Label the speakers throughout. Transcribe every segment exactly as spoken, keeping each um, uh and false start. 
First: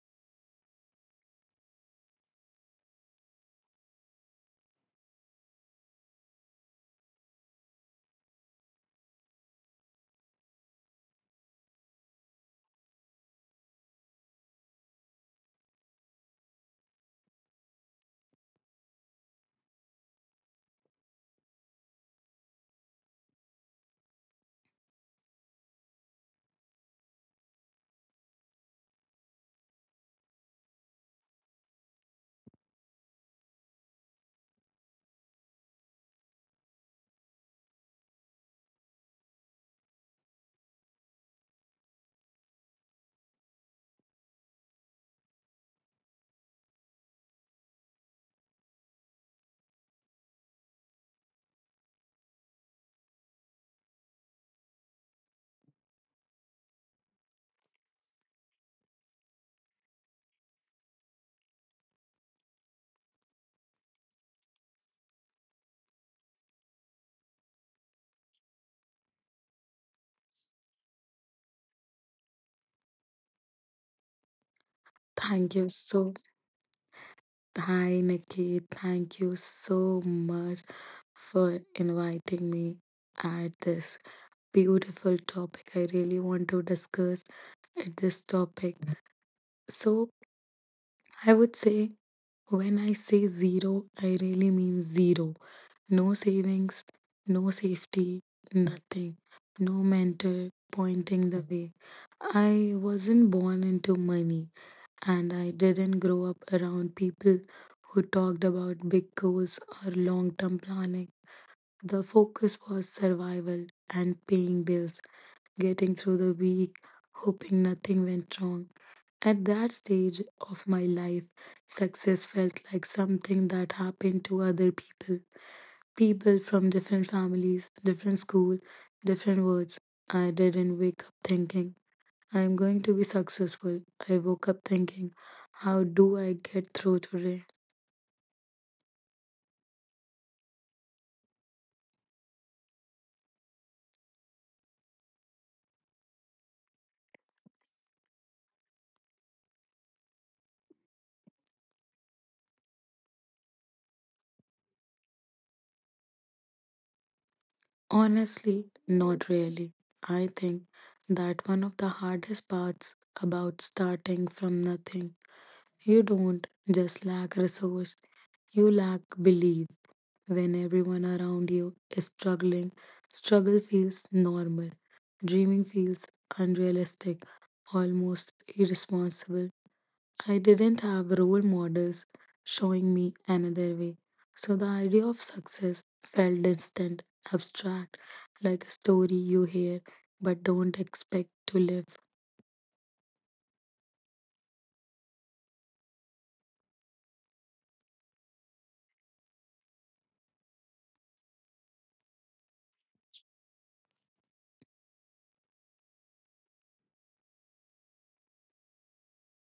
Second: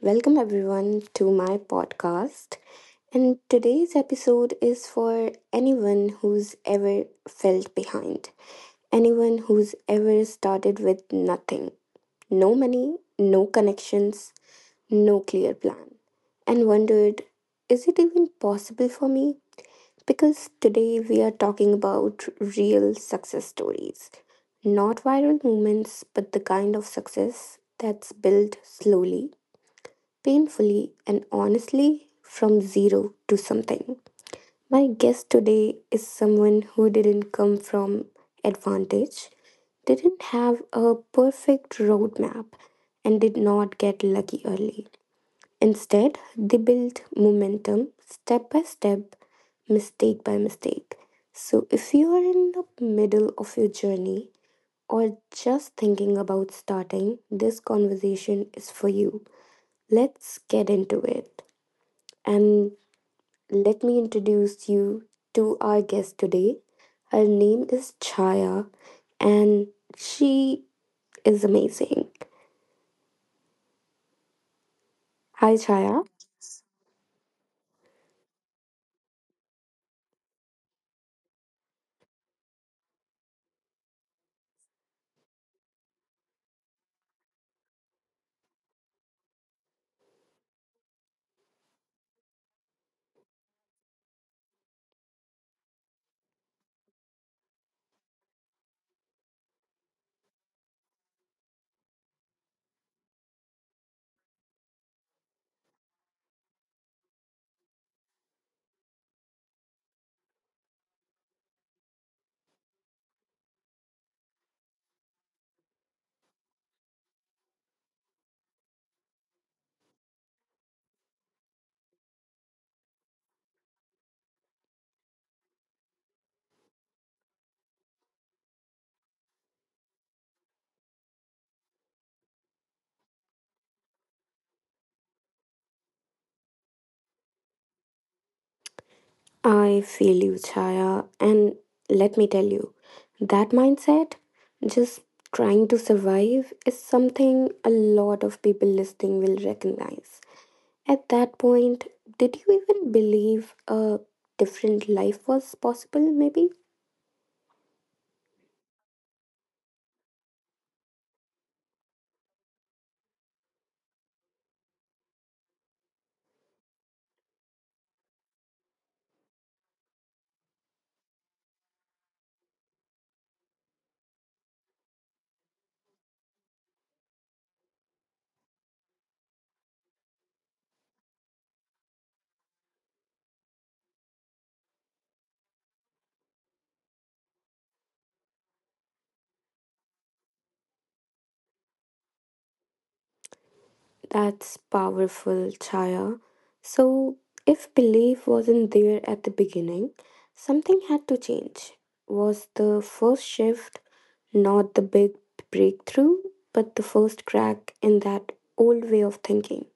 Speaker 1: Welcome everyone to my podcast. And today's episode is for anyone who's ever felt behind, anyone who's ever started with nothing, no money, no connections, no clear plan, and wondered, is it even possible for me? Because today we are talking about real success stories, not viral moments, but the kind of success that's built slowly, painfully and honestly, from zero to something. My guest today is someone who didn't come from advantage, didn't have a perfect roadmap, and did not get lucky early. Instead, they built momentum step by step, mistake by mistake. So, if you are in the middle of your journey or just thinking about starting, this conversation is for you. Let's get into it and let me introduce you to our guest today. Her name is Chaya, and she is amazing. Hi,
Speaker 2: Thank you
Speaker 1: Chaya.
Speaker 2: so Hi Nikki. Thank you so much for inviting me at this beautiful topic. I really want to discuss at this topic. So I would say, when I say zero, I really mean zero. No savings, no safety, nothing. No mentor pointing the way. I wasn't born into money, and I didn't grow up around people who talked about big goals or long term planning. The focus was survival and paying bills, getting through the week, hoping nothing went wrong. At that stage of my life, success felt like something that happened to other people. People from different families, different school, different words. I didn't wake up thinking, I am going to be successful. I woke up thinking, how do I get through today?
Speaker 1: I feel you, Chaya. And let me tell you, that mindset, just trying to survive, is something a lot of people listening will recognize. At that point, did you even believe a different life was possible, maybe?
Speaker 2: Honestly, not really. I think that one of the hardest parts about starting from nothing. You don't just lack resource, you lack belief. When everyone around you is struggling, struggle feels normal. Dreaming feels unrealistic, almost irresponsible. I didn't have role models showing me another way. So the idea of success felt distant, abstract, like a story you hear but don't expect to live.
Speaker 1: That's powerful, Chaya. So, if belief wasn't there at the beginning, something had to change. Was the first shift not the big breakthrough, but the first crack in that old way of thinking?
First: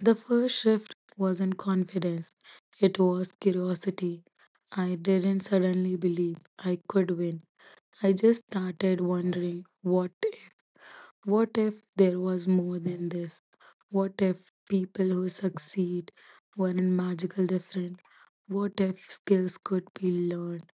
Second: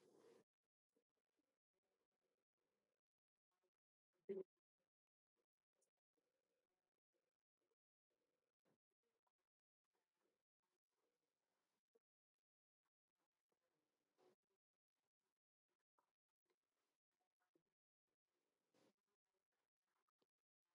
Speaker 2: The first shift wasn't confidence, it was curiosity. I didn't suddenly believe I could win. I just started wondering, what if? What if there was more than this? What if people who succeed weren't magical different? What if skills could be learned?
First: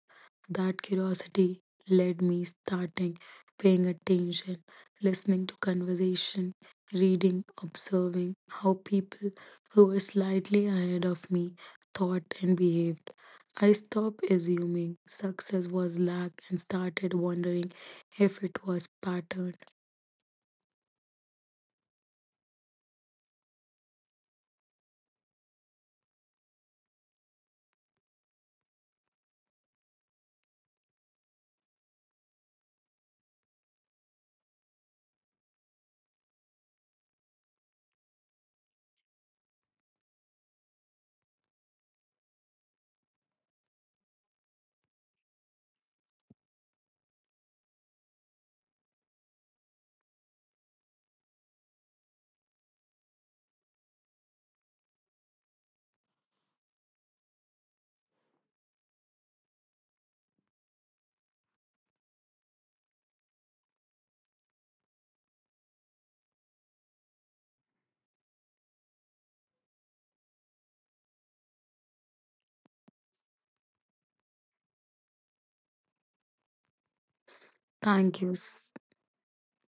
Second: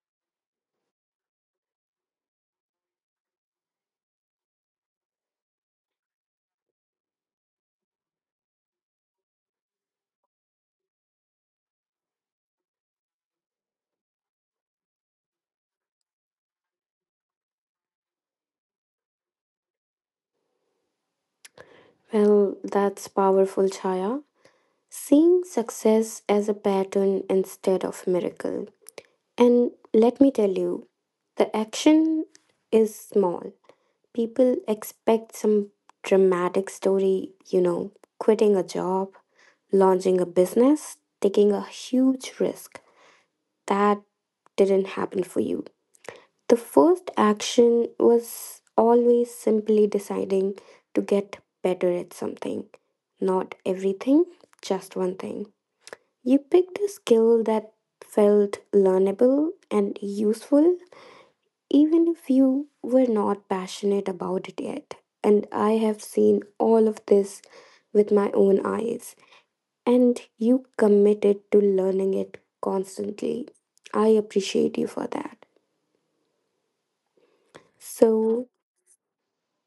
Speaker 2: That curiosity led me starting paying attention, listening to conversation, reading, observing how people who were slightly ahead of me thought and behaved. I stopped assuming success was luck and started wondering if it was patterned.
Speaker 1: Well, that's powerful, Chaya. Seeing success as a pattern instead of miracle. And let me tell you, the action is small. People expect some dramatic story, you know, quitting a job, launching a business, taking a huge risk. That didn't happen for you. The first action was always simply deciding to get better at something. Not everything, just one thing. You picked a skill that felt learnable and useful, even if you were not passionate about it yet. And I have seen all of this with my own eyes. And you committed to learning it constantly. I appreciate you for that.
Speaker 2: Thank you.
Speaker 1: So,
Speaker 2: s-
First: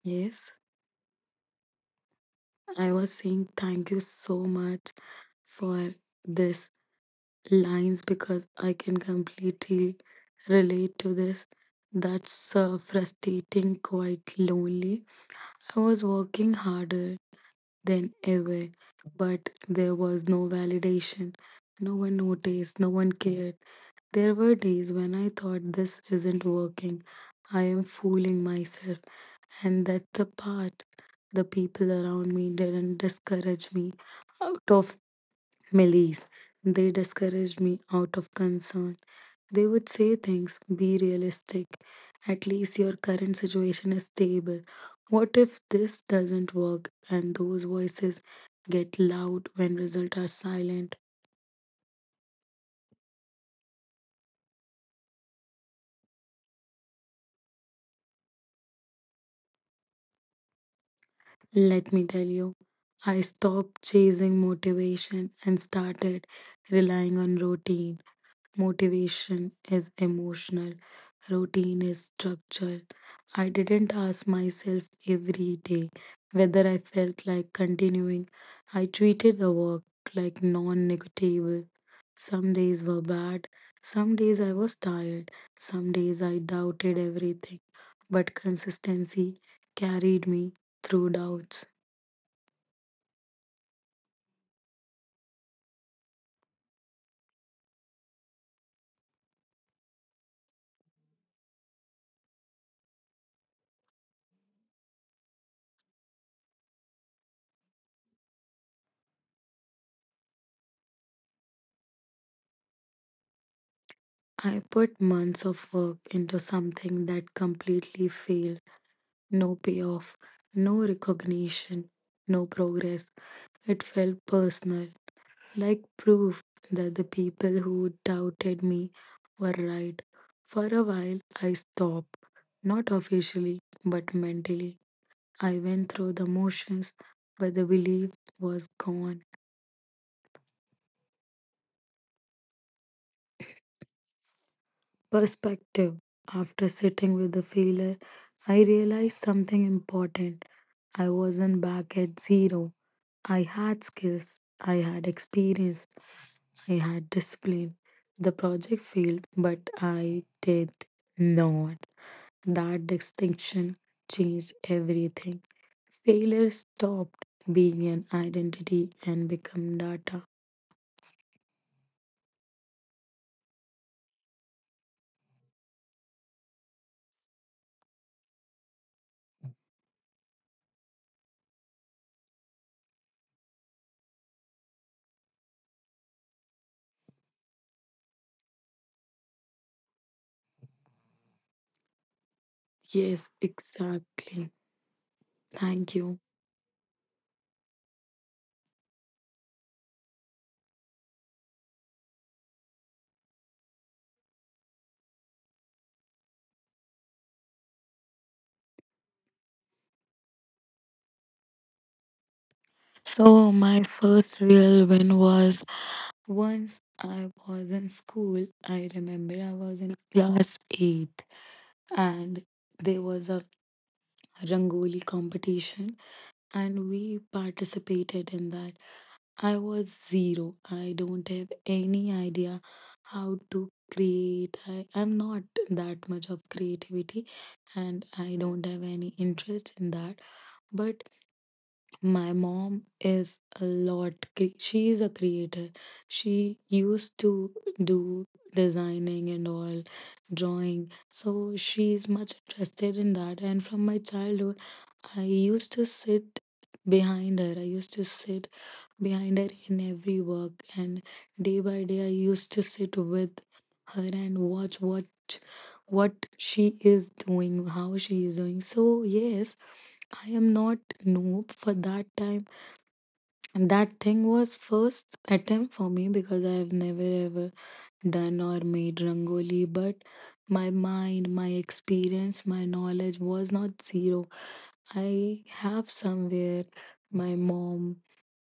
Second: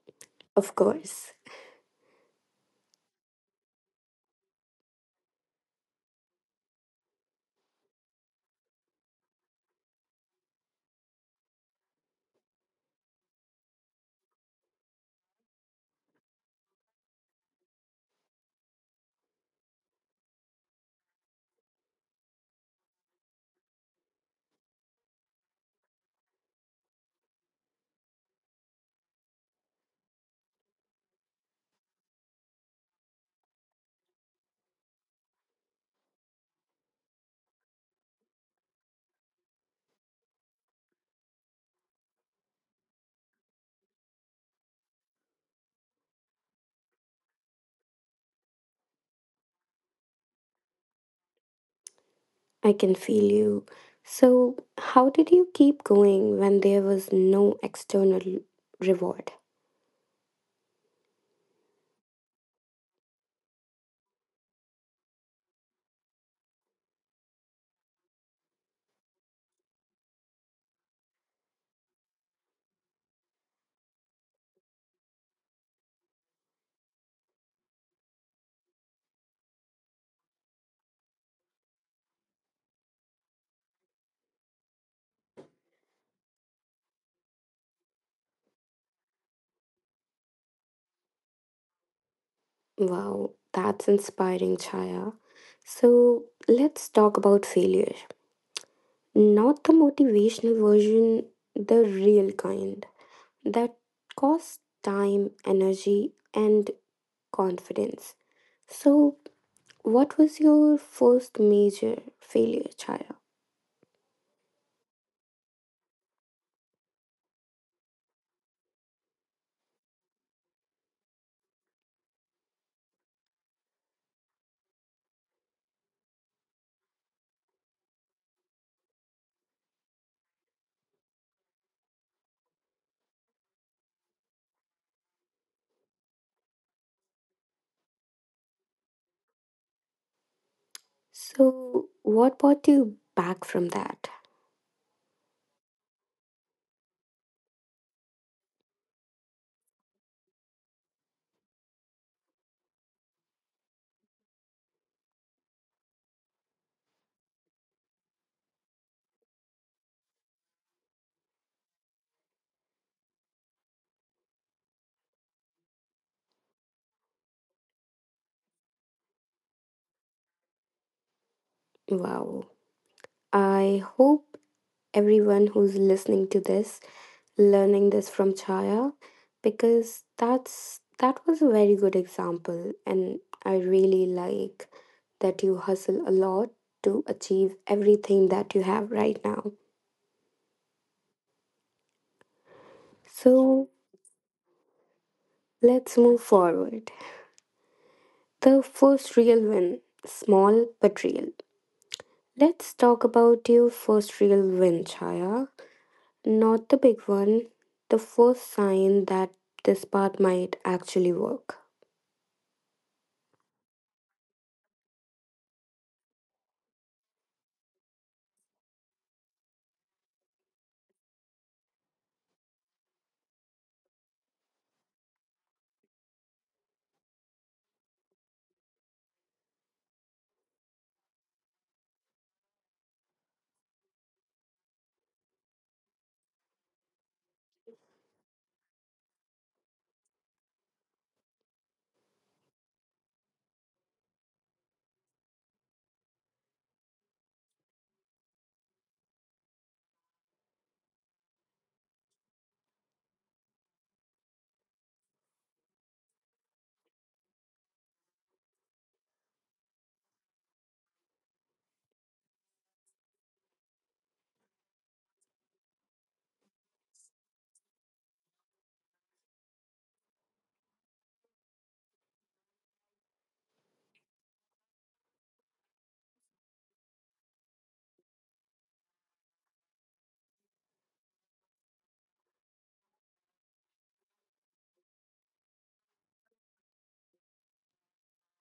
Speaker 2: Yes,
Speaker 1: of course.
Speaker 2: I was saying thank you so much for this lines because I can completely relate to this. That's uh, frustrating, quite lonely. I was working harder than ever, but there was no validation. No one noticed, no one cared. There were days when I thought, this isn't working. I am fooling myself. And that's the part, the people around me didn't discourage me out of Melis. They discouraged me out of concern. They would say things, be realistic. At least your current situation is stable. What if this doesn't work? And those voices get loud when results are silent.
Speaker 1: I can feel you. So, how did you keep going when there was no external reward?
Speaker 2: Let me tell you, I stopped chasing motivation and started relying on routine. Motivation is emotional, routine is structural. I didn't ask myself every day whether I felt like continuing. I treated the work like non negotiable. Some days were bad, some days I was tired, some days I doubted everything. But consistency carried me through doubts.
Speaker 1: Wow, that's inspiring, Chaya. So, let's talk about failure. Not the motivational version, the real kind that costs time, energy, and confidence. So, what was your first major failure, Chaya?
Speaker 2: I put months of work into something that completely failed. No payoff, no recognition, no progress. It felt personal, like proof that the people who doubted me were right. For a while, I stopped, not officially, but mentally. I went through the motions, but the belief was gone.
Speaker 1: So, what brought you back from that?
Speaker 2: Perspective. After sitting with the failure, I realized something important. I wasn't back at zero. I had skills, I had experience, I had discipline. The project failed, but I did not. That distinction changed everything. Failure stopped being an identity and become data.
Speaker 1: Wow. I hope everyone who's listening to this, learning this from Chaya, because that's that was a very good example, and I really like that you hustle a lot to achieve everything that you have right now.
Speaker 2: Yes,
Speaker 1: So
Speaker 2: exactly. Thank
Speaker 1: let's
Speaker 2: you.
Speaker 1: move forward. The first real win, small but real. Let's talk about your first real win, Chaya. Not the big one, the first sign that this path might actually work.
Speaker 2: So, my first real win was, once I was in school, I remember I was in class eighth, and there was a rangoli competition, and we participated in that. I was zero. I don't have any idea how to create. I, I'm not that much of creativity, and I don't have any interest in that. But my mom is a lot. cre- She is a creator. She used to do designing and all, drawing. So she is much interested in that. And from my childhood, I used to sit behind her. I used to sit behind her in every work. And day by day, I used to sit with her and watch what what she is doing, how she is doing. So yes, I am not noob for that time. And that thing was first attempt for me because I have never ever done or made rangoli, but my mind, my experience, my knowledge was not zero. I have somewhere my mom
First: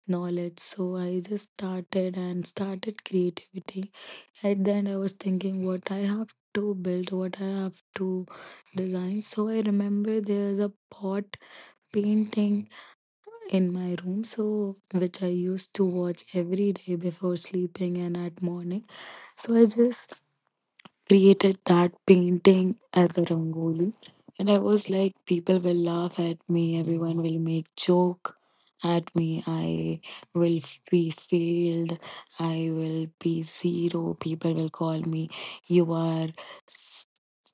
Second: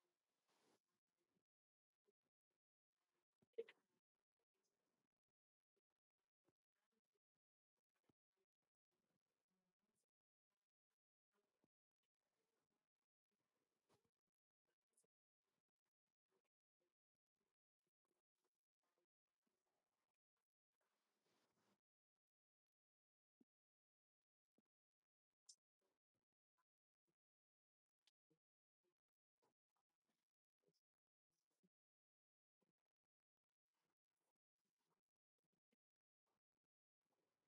Speaker 2: knowledge, so I just started and started creativity. At the end, I was thinking what I have to build, what I have to design. So I remember there's a pot painting in my room, so which I used to watch every day before sleeping and at morning. So I just created that painting as a rangoli. And I was like, people will laugh at me, everyone will make joke at me, I will f- be failed, I will be zero, people will call me, you are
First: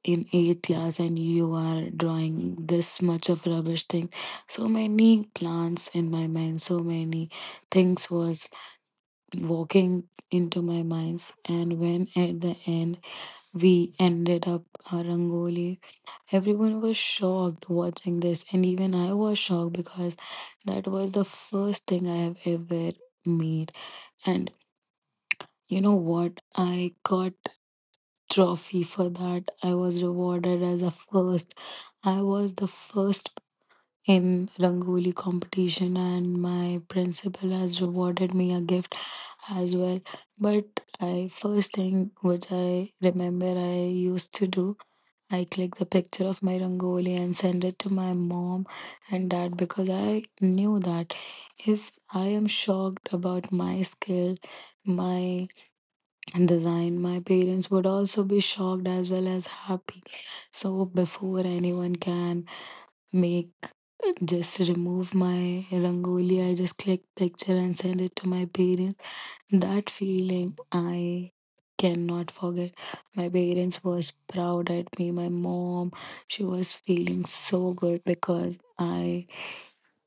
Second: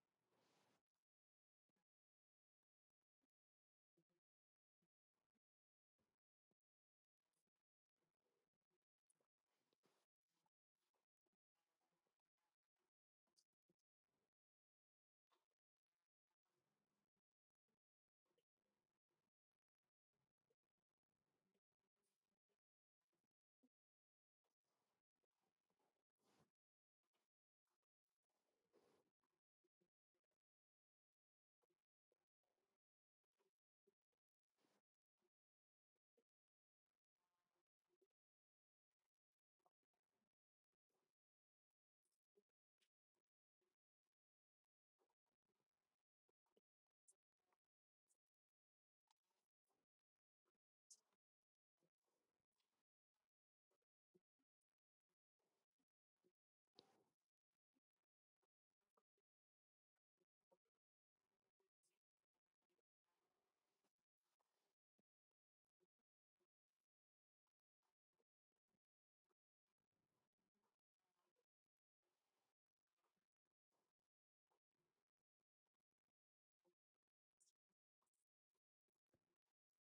Speaker 2: in eight years and you are drawing this much of rubbish thing. So many plans in my mind, so many things was walking into my minds. And when at the end we ended up our rangoli, everyone was shocked watching this, and even I was shocked because that was the first thing I have ever made. And you know what, I got trophy for that. I was rewarded as a first. I was the first in Rangoli competition, and my principal has rewarded me a gift as well. But I, first thing which I remember I used to do, I click the picture of my Rangoli and send it to my mom and dad because I knew that if I am shocked about my skill, my design, my parents would also be shocked as well as happy. So before anyone can make just remove my rangoli, I just click picture and send it to my parents. That feeling I cannot forget. My parents was proud at me. My mom, she was feeling so good because I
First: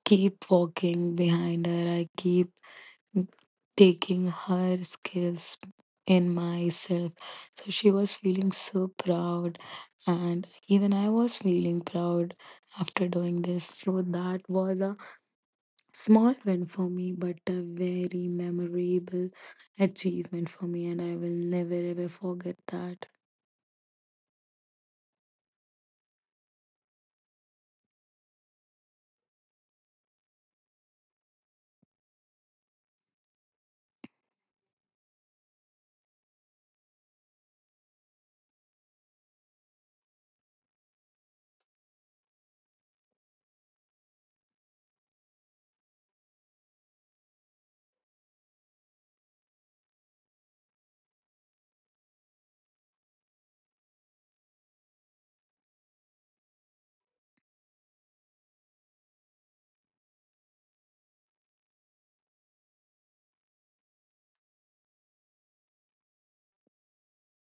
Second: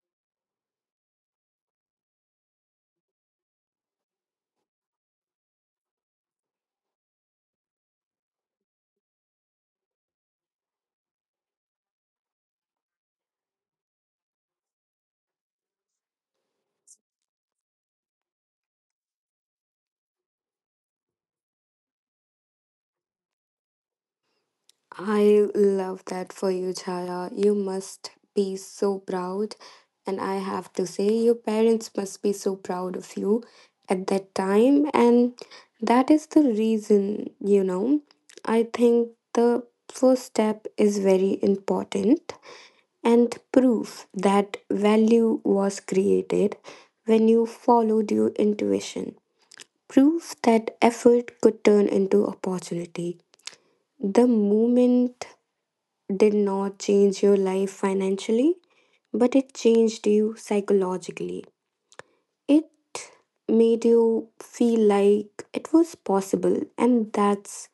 Speaker 2: keep walking behind her. I keep taking her skills in myself. So she was feeling so proud, and even I was feeling proud after doing this. So that was a small win for me, but a very memorable achievement for me, and I will never ever forget that.
Speaker 1: I love that for you, Chaya. You must be so proud. And I have to say, your parents must be so proud of you at that time. And that is the reason, you know, I think the first step is very important, and proof that value was created when you followed your intuition. Proof that effort could turn into opportunity. The moment did not change your life financially, but it changed you psychologically. It made you feel like it was possible, and that's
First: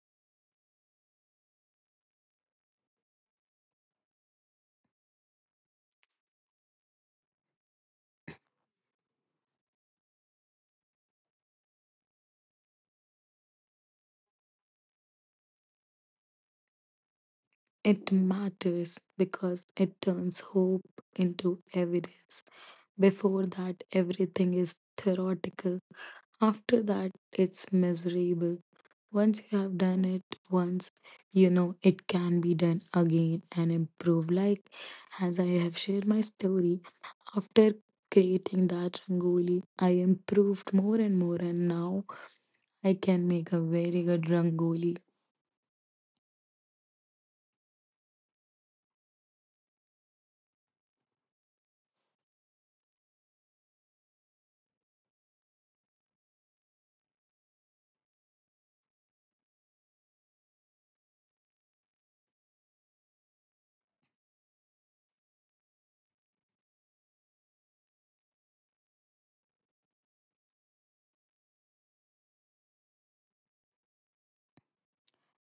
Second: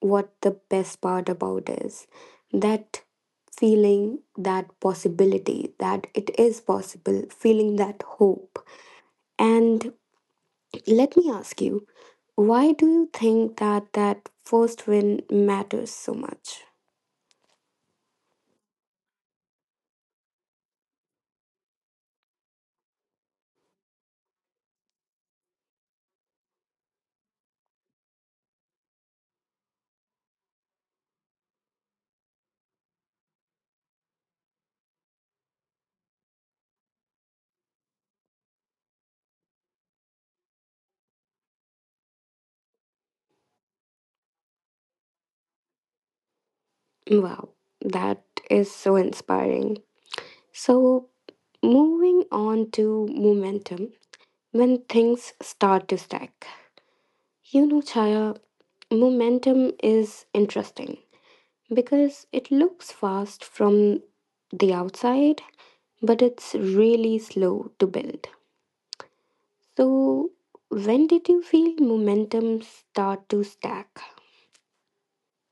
Speaker 1: what the best part about is, that feeling, that possibility, that it is possible, feeling that hope. And let me ask you, why do you think that that first win matters so much?
Speaker 2: It matters because it turns hope into evidence. Before that, everything is theoretical. After that, it's miserable. Once you have done it once, you know it can be done again and improved. Like, as I have shared my story, after creating that rangoli, I improved more and more, and now I can make a very good rangoli.
Speaker 1: Wow, that is so inspiring. So, moving on to momentum, when things start to stack. You know, Chaya, momentum is interesting because it looks fast from the outside, but it's really slow to build. So, when did you feel momentum start to stack?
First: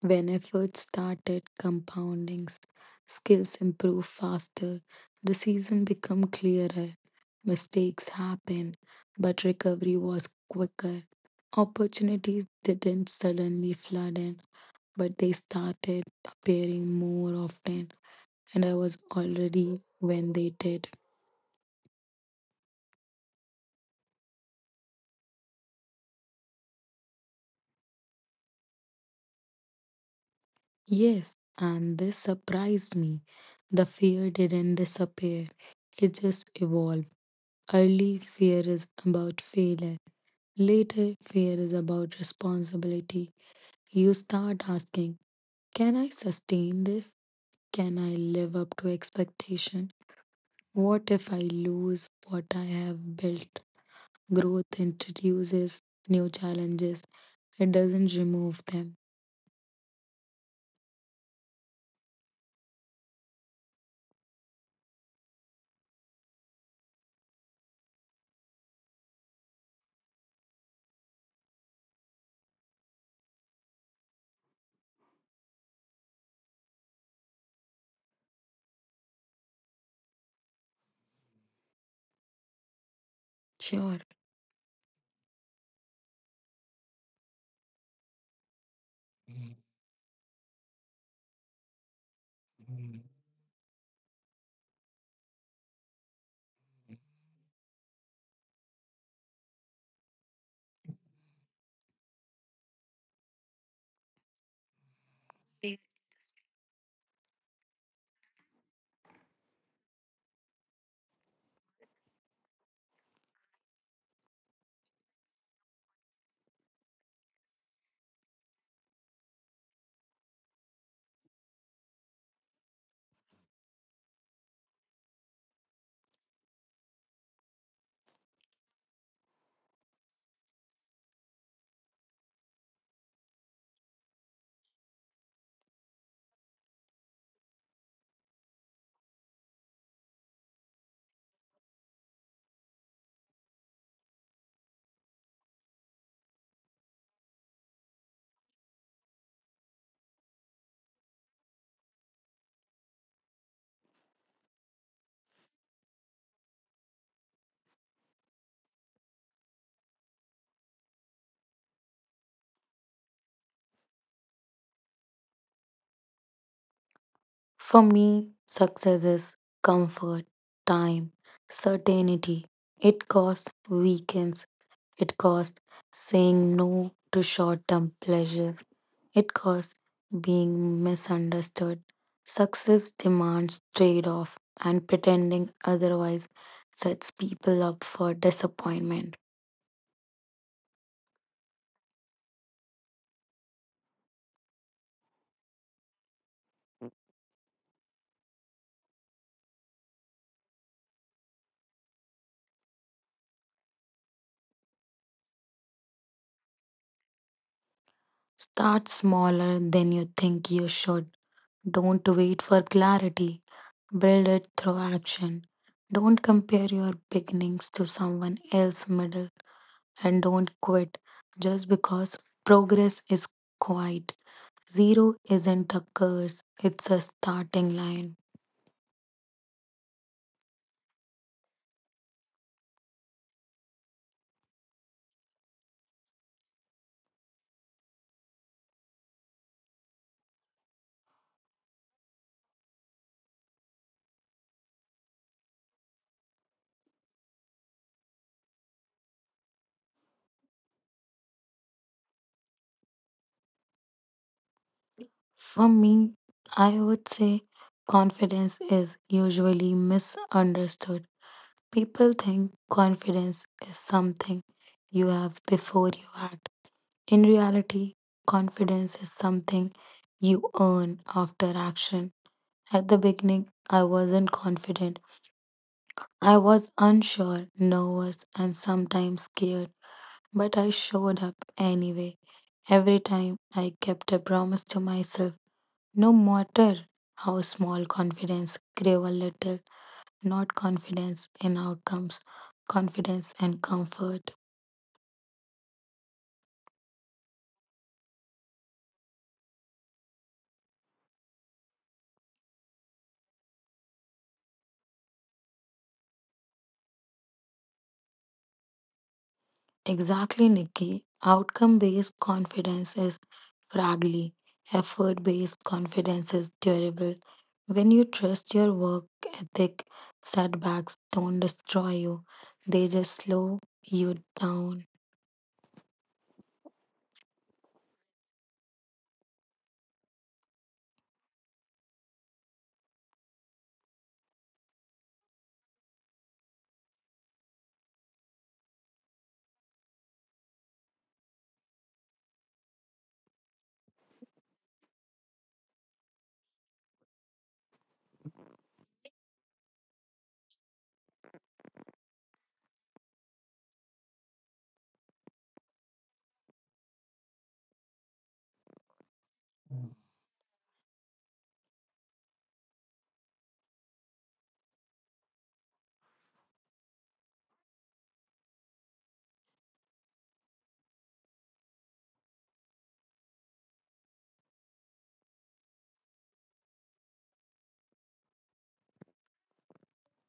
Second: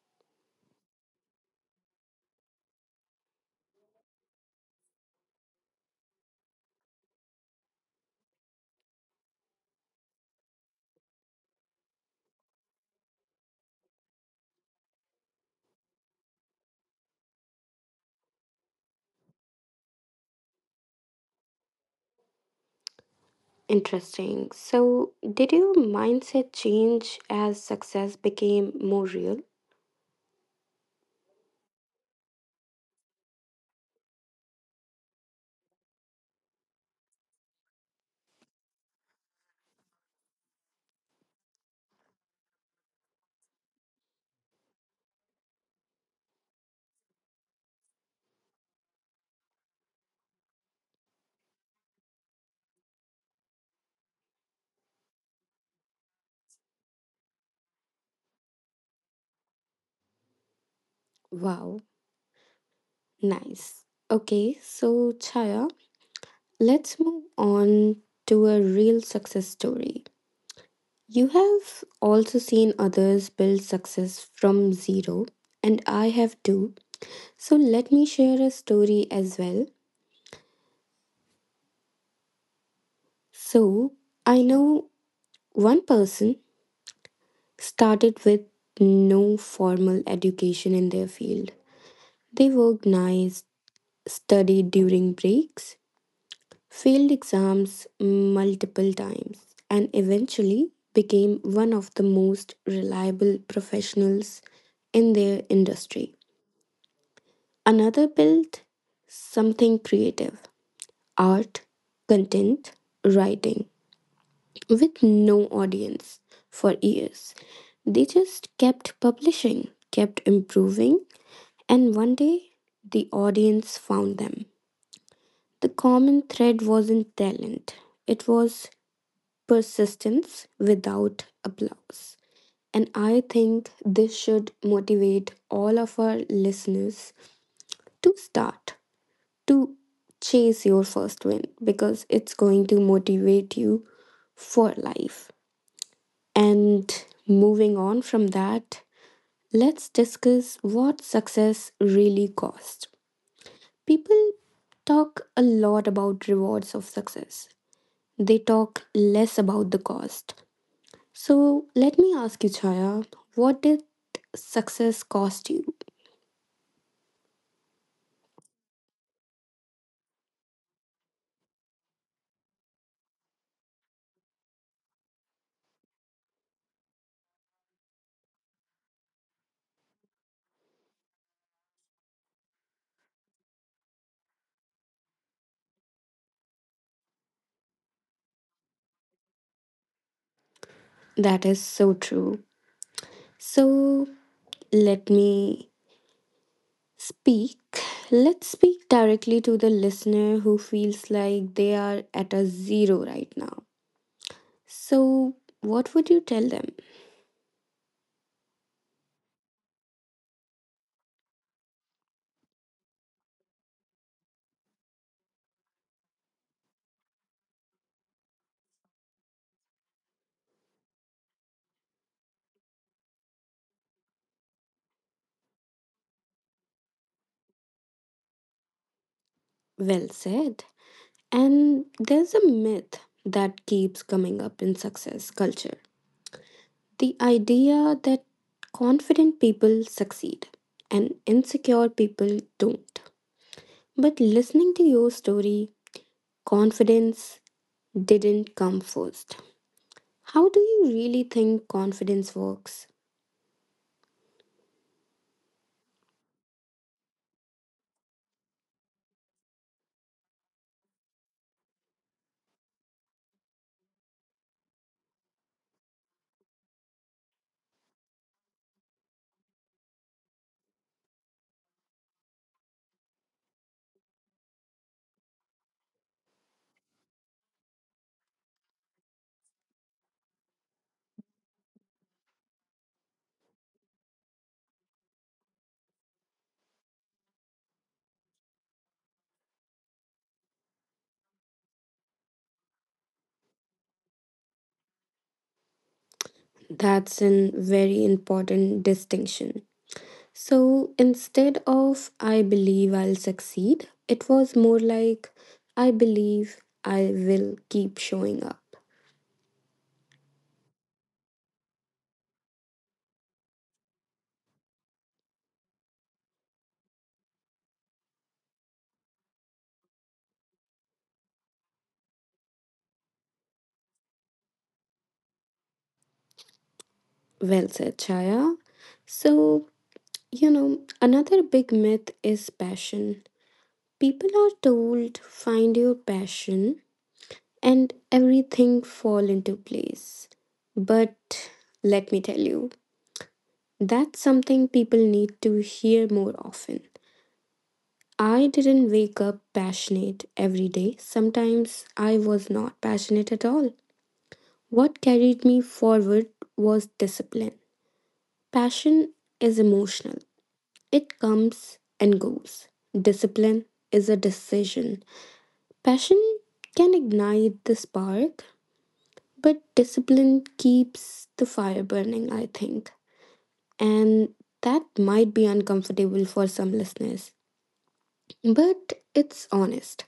Speaker 2: When efforts started compounding, s- skills improve faster, the season become clearer, mistakes happen, but recovery was quicker. Opportunities didn't suddenly flood in, but they started appearing more often, and I was already when they did.
Speaker 1: Interesting. So, did your mindset change as success became more real?
Speaker 2: Yes, and this surprised me. The fear didn't disappear, it just evolved. Early fear is about failure, later fear is about responsibility. You start asking, can I sustain this? Can I live up to expectation? What if I lose what I have built? Growth introduces new challenges, it doesn't remove them.
Speaker 1: Wow. Nice. Okay, so Chaya, let's move on to a real success story. You have also seen others build success from zero, and I have too. So let me share a story as well.
Speaker 2: Sure.
Speaker 1: So, I know one person started with no formal education in their field. They worked nights, studied during breaks, failed exams multiple times, and eventually became one of the most reliable professionals in their industry. Another built something creative, art, content, writing, with no audience for years. They just kept publishing, kept improving, and one day the audience found them. The common thread wasn't talent, it was persistence without applause. And I think this should motivate all of our listeners to start, to chase your first win, because it's going to motivate you for life. And moving on from that, let's discuss what success really costs. People talk a lot about rewards of success, they talk less about the cost. So let me ask you, Chaya, what did success cost you?
Speaker 2: For me, success is comfort, time, certainty. It costs weekends. It costs saying no to short term pleasure. It costs being misunderstood. Success demands trade off, and pretending otherwise sets people up for disappointment.
Speaker 1: That is so true. So let me speak. Let's speak directly to the listener who feels like they are at a zero right now. So, what would you tell them?
Speaker 2: Start smaller than you think you should. Don't wait for clarity, build it through action. Don't compare your beginnings to someone else's middle, and don't quit just because progress is quiet. Zero isn't a curse, it's a starting line.
Speaker 1: Well said. And there's a myth that keeps coming up in success culture, the idea that confident people succeed and insecure people don't. But listening to your story, confidence didn't come first. How do you really think confidence works?
Speaker 2: For me, I would say confidence is usually misunderstood. People think confidence is something you have before you act. In reality, confidence is something you earn after action. At the beginning, I wasn't confident. I was unsure, nervous, and sometimes scared, but I showed up anyway. Every time I kept a promise to myself, no matter how small, confidence grew a little, not confidence in outcomes, confidence and comfort.
Speaker 1: That's a very important distinction. So instead of I believe I'll succeed, it was more like I believe I will keep showing up.
Speaker 2: Exactly, Nikki. Outcome based confidence is fragile, effort based confidence is durable. When you trust your work ethic, setbacks don't destroy you, they just slow you down.
Speaker 1: Well said, Chaya. So, you know, another big myth is passion. People are told find your passion and everything fall into place. But let me tell you, that's something people need to hear more often. I didn't wake up passionate every day. Sometimes I was not passionate at all. What carried me forward was discipline. Passion is emotional, it comes and goes. Discipline is a decision. Passion can ignite the spark, but discipline keeps the fire burning, I think. And that might be uncomfortable for some listeners. But it's honest.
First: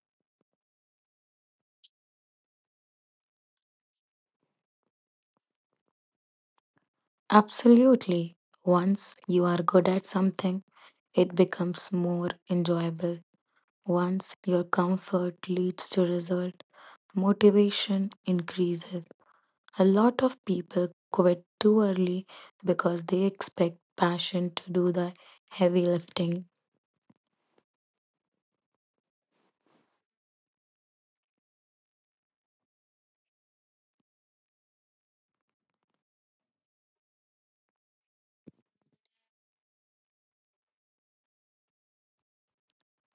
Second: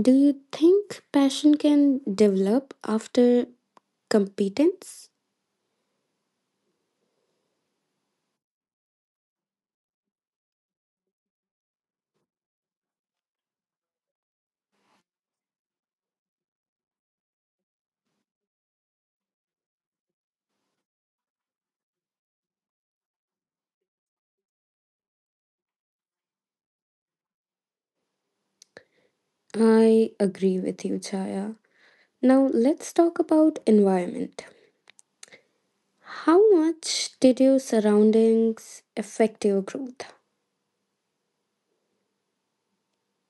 Speaker 1: Do you think passion can develop after competence?
Speaker 2: Absolutely. Once you are good at something, it becomes more enjoyable. Once your comfort leads to result, motivation increases. A lot of people quit too early because they expect passion to do the heavy lifting.
Speaker 1: I agree with you, Chaya. Now let's talk about environment. How much did your surroundings affect your growth?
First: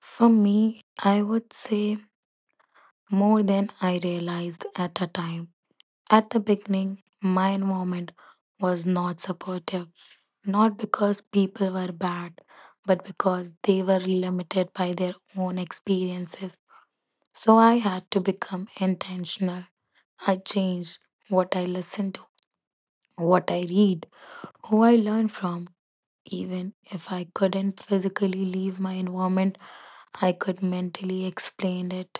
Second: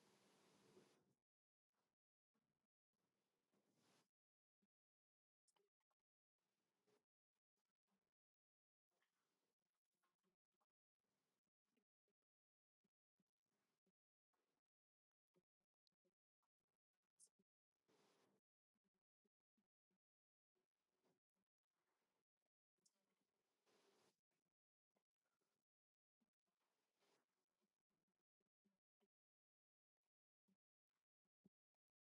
Speaker 2: For me, I would say more than I realized at a time. At the beginning, my environment was not supportive, not because people were bad, but because they were limited by their own experiences. So I had to become intentional. I changed what I listened to, what I read, who I learn from. Even if I couldn't physically leave my environment, I could mentally explain it.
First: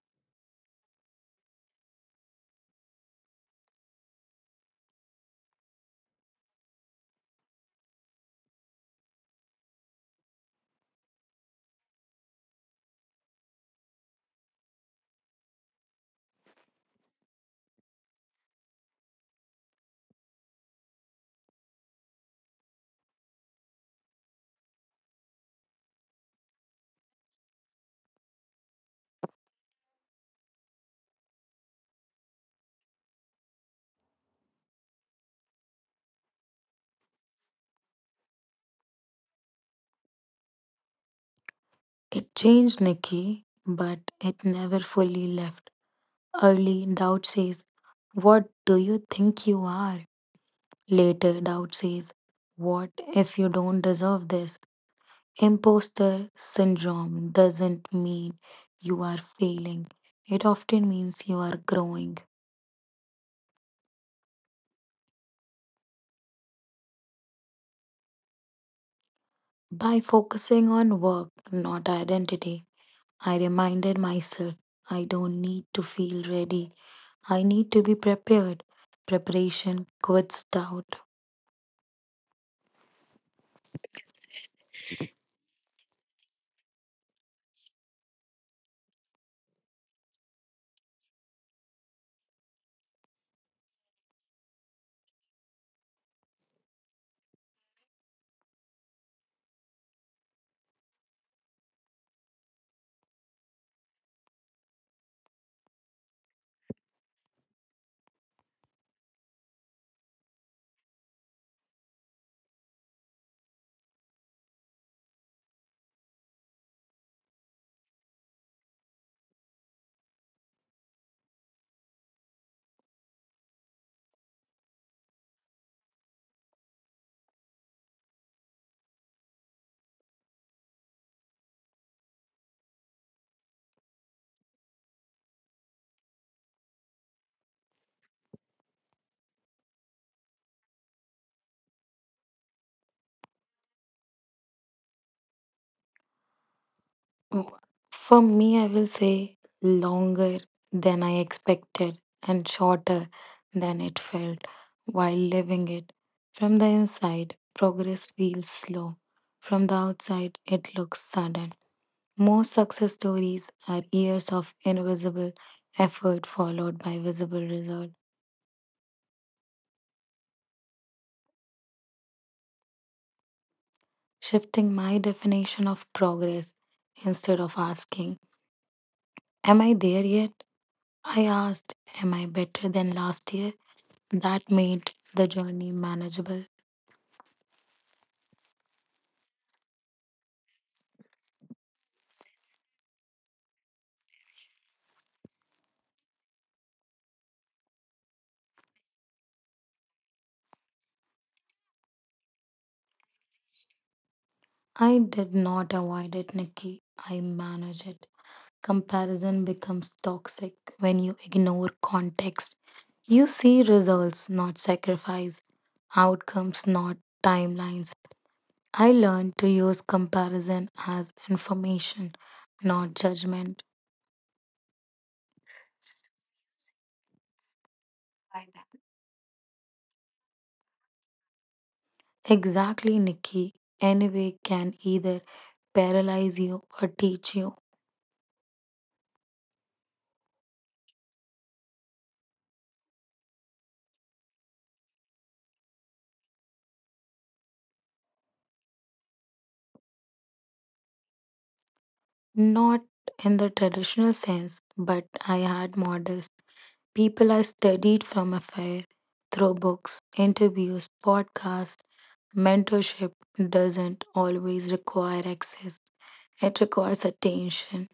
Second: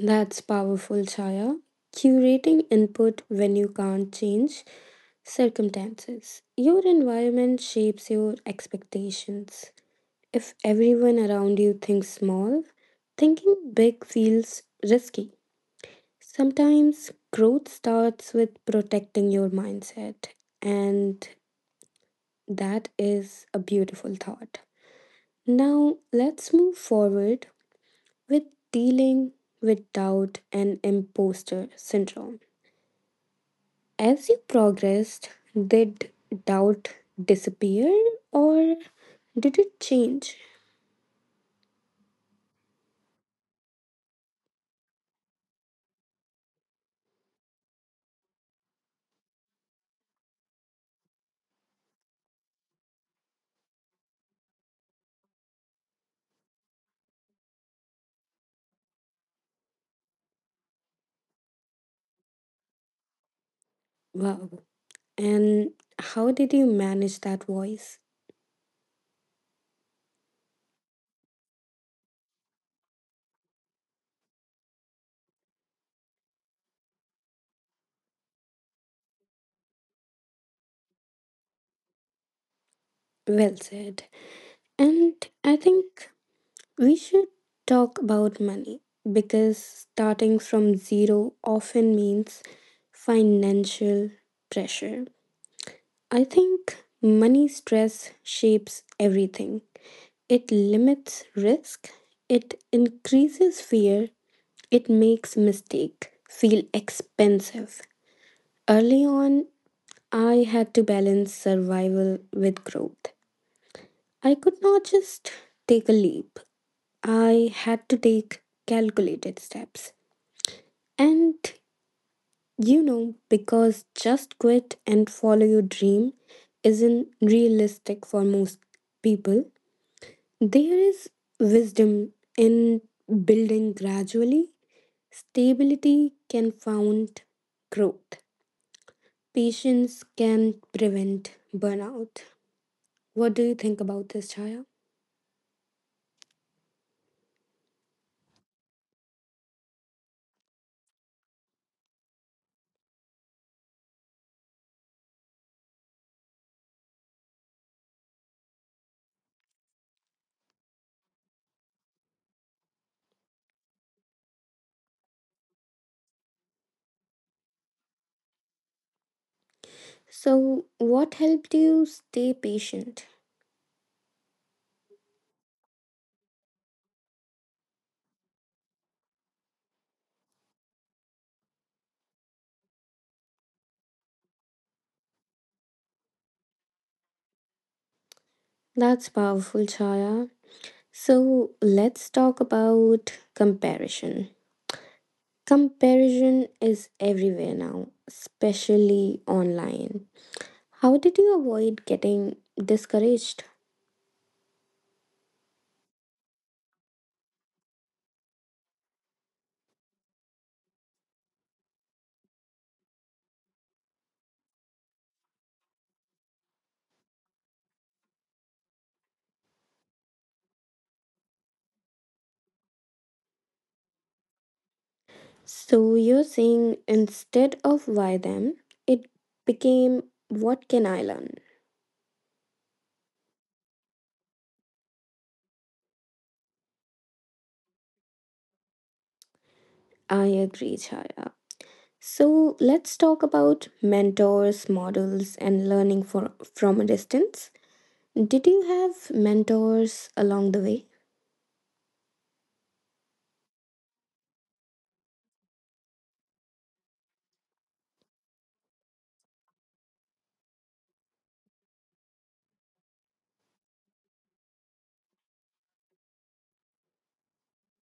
Speaker 1: That's powerful, Chaya. Curating input when you can't change circumstances. Your environment shapes your expectations. If everyone around you thinks small, thinking big feels risky. Sometimes growth starts with protecting your mindset, and that is a beautiful thought. Now, let's move forward with dealing with doubt and imposter syndrome. As you progressed, did doubt disappear or did it change?
Speaker 2: It changed, Nikki, but it never fully left. Early, doubt says, what do you think you are? Later, doubt says, what if you don't deserve this? Imposter syndrome doesn't mean you are failing, it often means you are growing.
Speaker 1: Wow. And how did you manage that voice?
Speaker 2: By focusing on work, not identity, I reminded myself I don't need to feel ready. I need to be prepared. Preparation quits doubt.
Speaker 1: Well said. And I think we should talk about money, because starting from zero often means financial pressure. I think money stress shapes everything. It limits risk, it increases fear, it makes mistake feel expensive. Early on, I had to balance survival with growth. I could not just take a leap. I had to take calculated steps. And you know, because just quit and follow your dream isn't realistic for most people, there is wisdom in building gradually. Stability can found growth. Patience can prevent burnout. What do you think about this, Chaya?
Speaker 2: Oh, for me, I will say longer than I expected and shorter than it felt while living it. From the inside, progress feels slow. From the outside, it looks sudden. Most success stories are years of invisible effort followed by visible result.
Speaker 1: So, what helped you stay patient?
Speaker 2: Shifting my definition of progress. Instead of asking, am I there yet? I asked, am I better than last year? That made the journey manageable.
Speaker 1: That's powerful, Chaya. So, let's talk about comparison. Comparison is everywhere now, especially online. How did you avoid getting discouraged?
Speaker 2: I did not avoid it, Nikki. I managed it. Comparison becomes toxic when you ignore context. You see results, not sacrifice, outcomes, not timelines. I learned to use comparison as information, not judgment.
Speaker 1: So, you're saying instead of why them, it became what can I learn?
Speaker 2: Exactly, Nikki. Anyway, can either paralyze you or teach you.
Speaker 1: I agree, Chaya. So let's talk about mentors, models, and learning for, from a distance. Did you have mentors along the way?
Speaker 2: Not in the traditional sense, but I had models. People I studied from afar through books, interviews, podcasts, mentorship doesn't always require access, it requires attention.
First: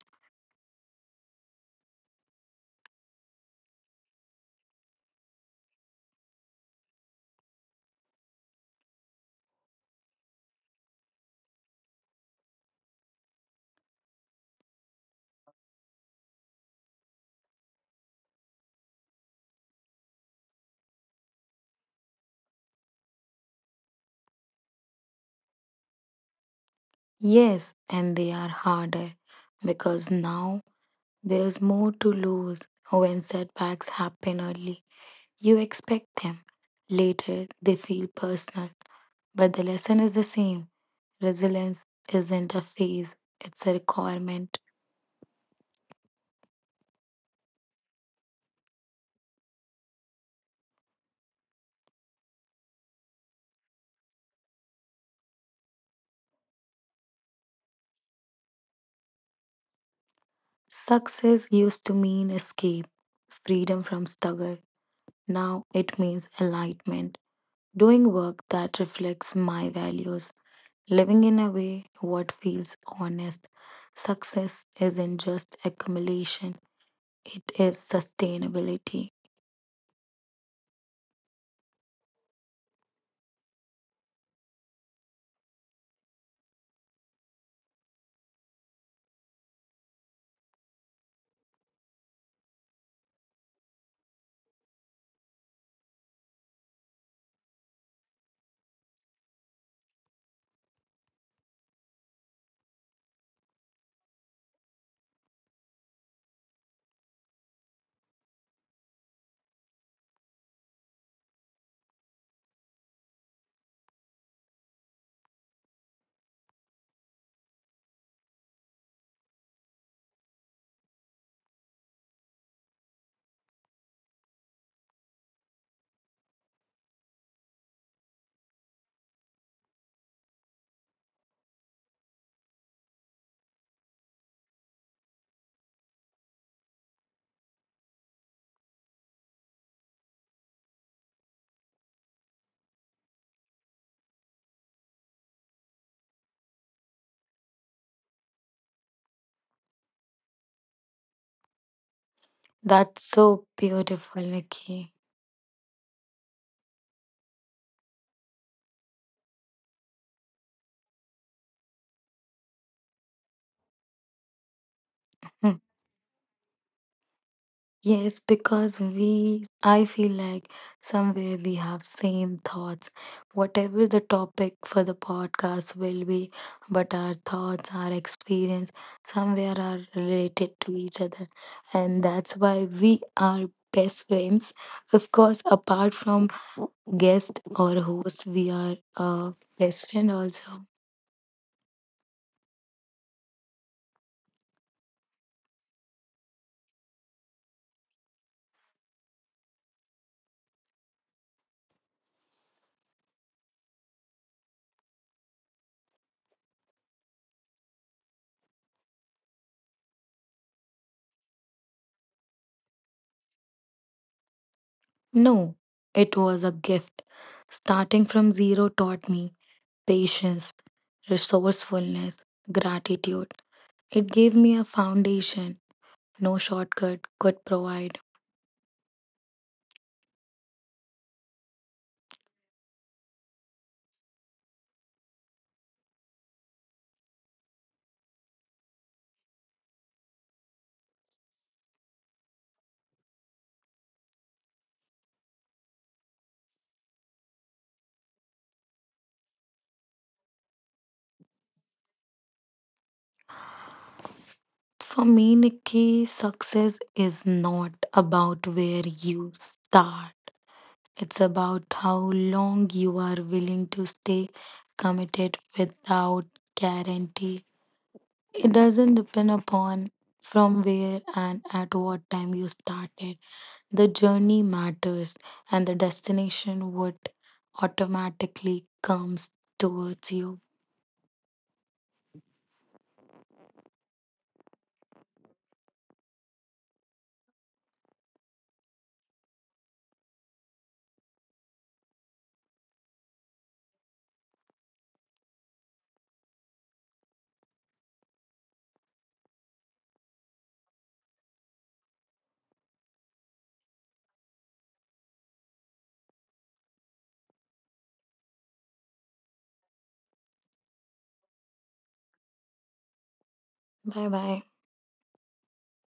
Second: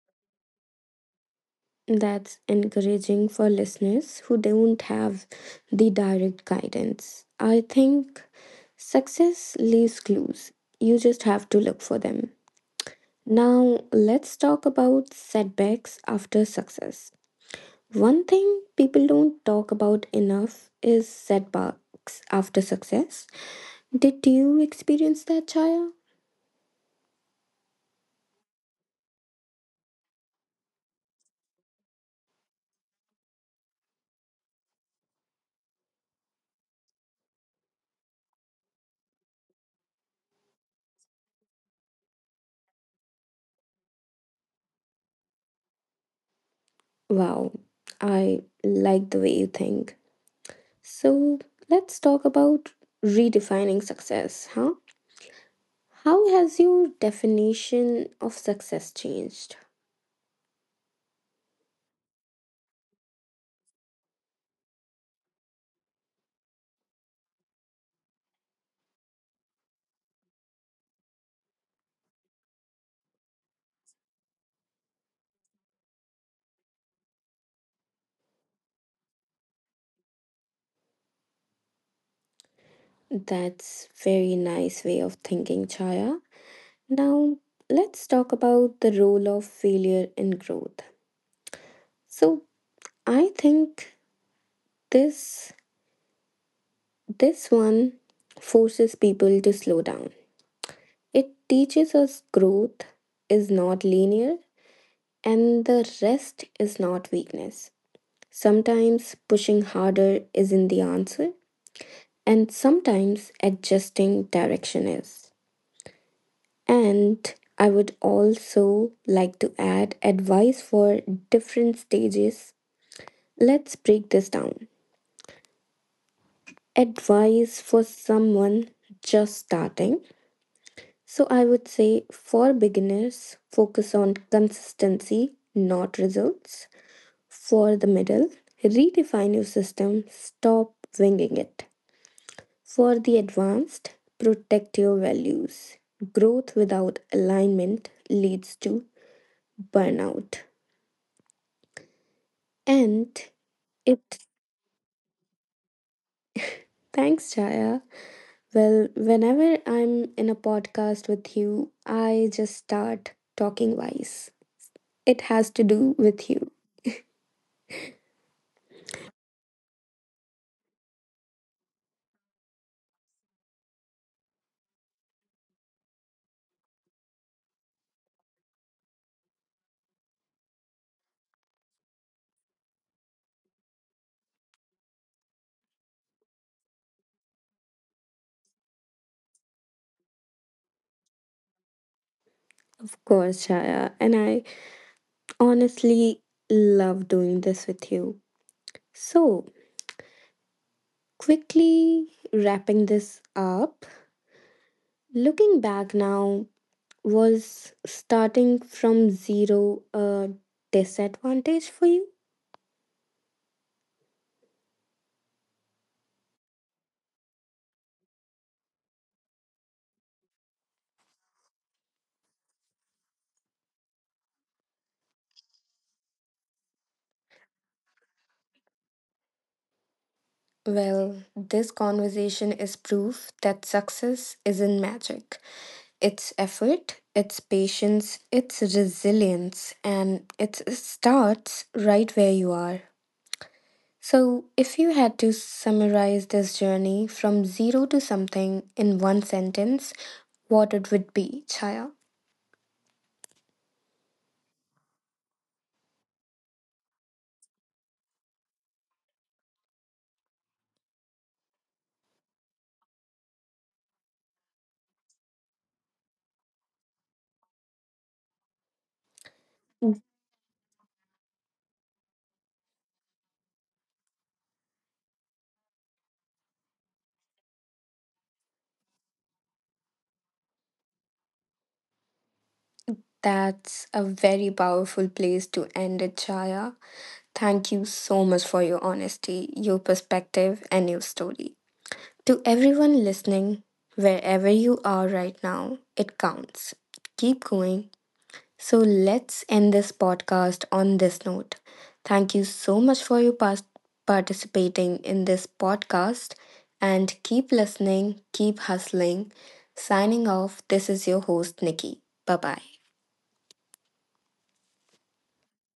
Speaker 1: That's encouraging for listeners who don't have the direct guidance. I think success leaves clues, you just have to look for them. Now, let's talk about setbacks after success. One thing people don't talk about enough is setbacks after success. Did you experience that, Chaya?
Speaker 2: Yes, and they are harder because now there's more to lose. When setbacks happen early, you expect them. Later, they feel personal. But the lesson is the same, resilience isn't a phase, it's a requirement.
Speaker 1: Wow, I like the way you think. So, let's talk about redefining success, huh? How has your definition of success changed?
Speaker 2: Success used to mean escape, freedom from struggle. Now it means enlightenment, doing work that reflects my values, living in a way what feels honest. Success isn't just accumulation, it is sustainability.
Speaker 1: That's very nice way of thinking, Chaya. Now, let's talk about the role of failure in growth. So, I think this this one forces people to slow down. It teaches us growth is not linear and the rest is not weakness. Sometimes pushing harder isn't the answer, and sometimes adjusting direction is. And I would also like to add advice for different stages. Let's break this down. Advice for someone just starting. So I would say for beginners, focus on consistency, not results. For the middle, redefine your system, stop winging it. For the advanced, protect your values. Growth without alignment leads to burnout. And
Speaker 2: That's so
Speaker 1: it,
Speaker 2: beautiful, Nikki.
Speaker 1: thanks Jaya. Well, whenever I'm in a podcast with you, I just start talking wise. It has to do with you.
Speaker 2: Yes, because we, I feel like somewhere we have same thoughts. Whatever the topic for the podcast will be, but our thoughts, our experience, somewhere are related to each other. And that's why we are best friends. Of course, apart from guest or host, we are a best friend also.
Speaker 1: Of course, Shaya, and I honestly love doing this with you. So, quickly wrapping this up, looking back now, was starting from zero a disadvantage for you?
Speaker 2: No, it was a gift. Starting from zero taught me patience, resourcefulness, gratitude. It gave me a foundation no shortcut could provide.
Speaker 1: Well, this conversation is proof that success isn't magic. It's effort, it's patience, it's resilience, and it starts right where you are. So, if you had to summarize this journey from zero to something in one sentence, what it would be, Chaya?
Speaker 2: For me, Nikki, success is not about where you start, it's about how long you are willing to stay committed without guarantee. It doesn't depend upon from where and at what time you started. The journey matters, and the destination would automatically comes towards you.
Speaker 1: That's a very powerful place to end it, Chaya. Thank you so much for your honesty, your perspective, and your story. To everyone listening, wherever you are right now, it counts. Keep going. So let's end this podcast on this note. Thank you so much for your past participating in this podcast and keep listening, keep hustling. Signing off, this is your host Nikki. Bye bye.
Speaker 2: Bye bye.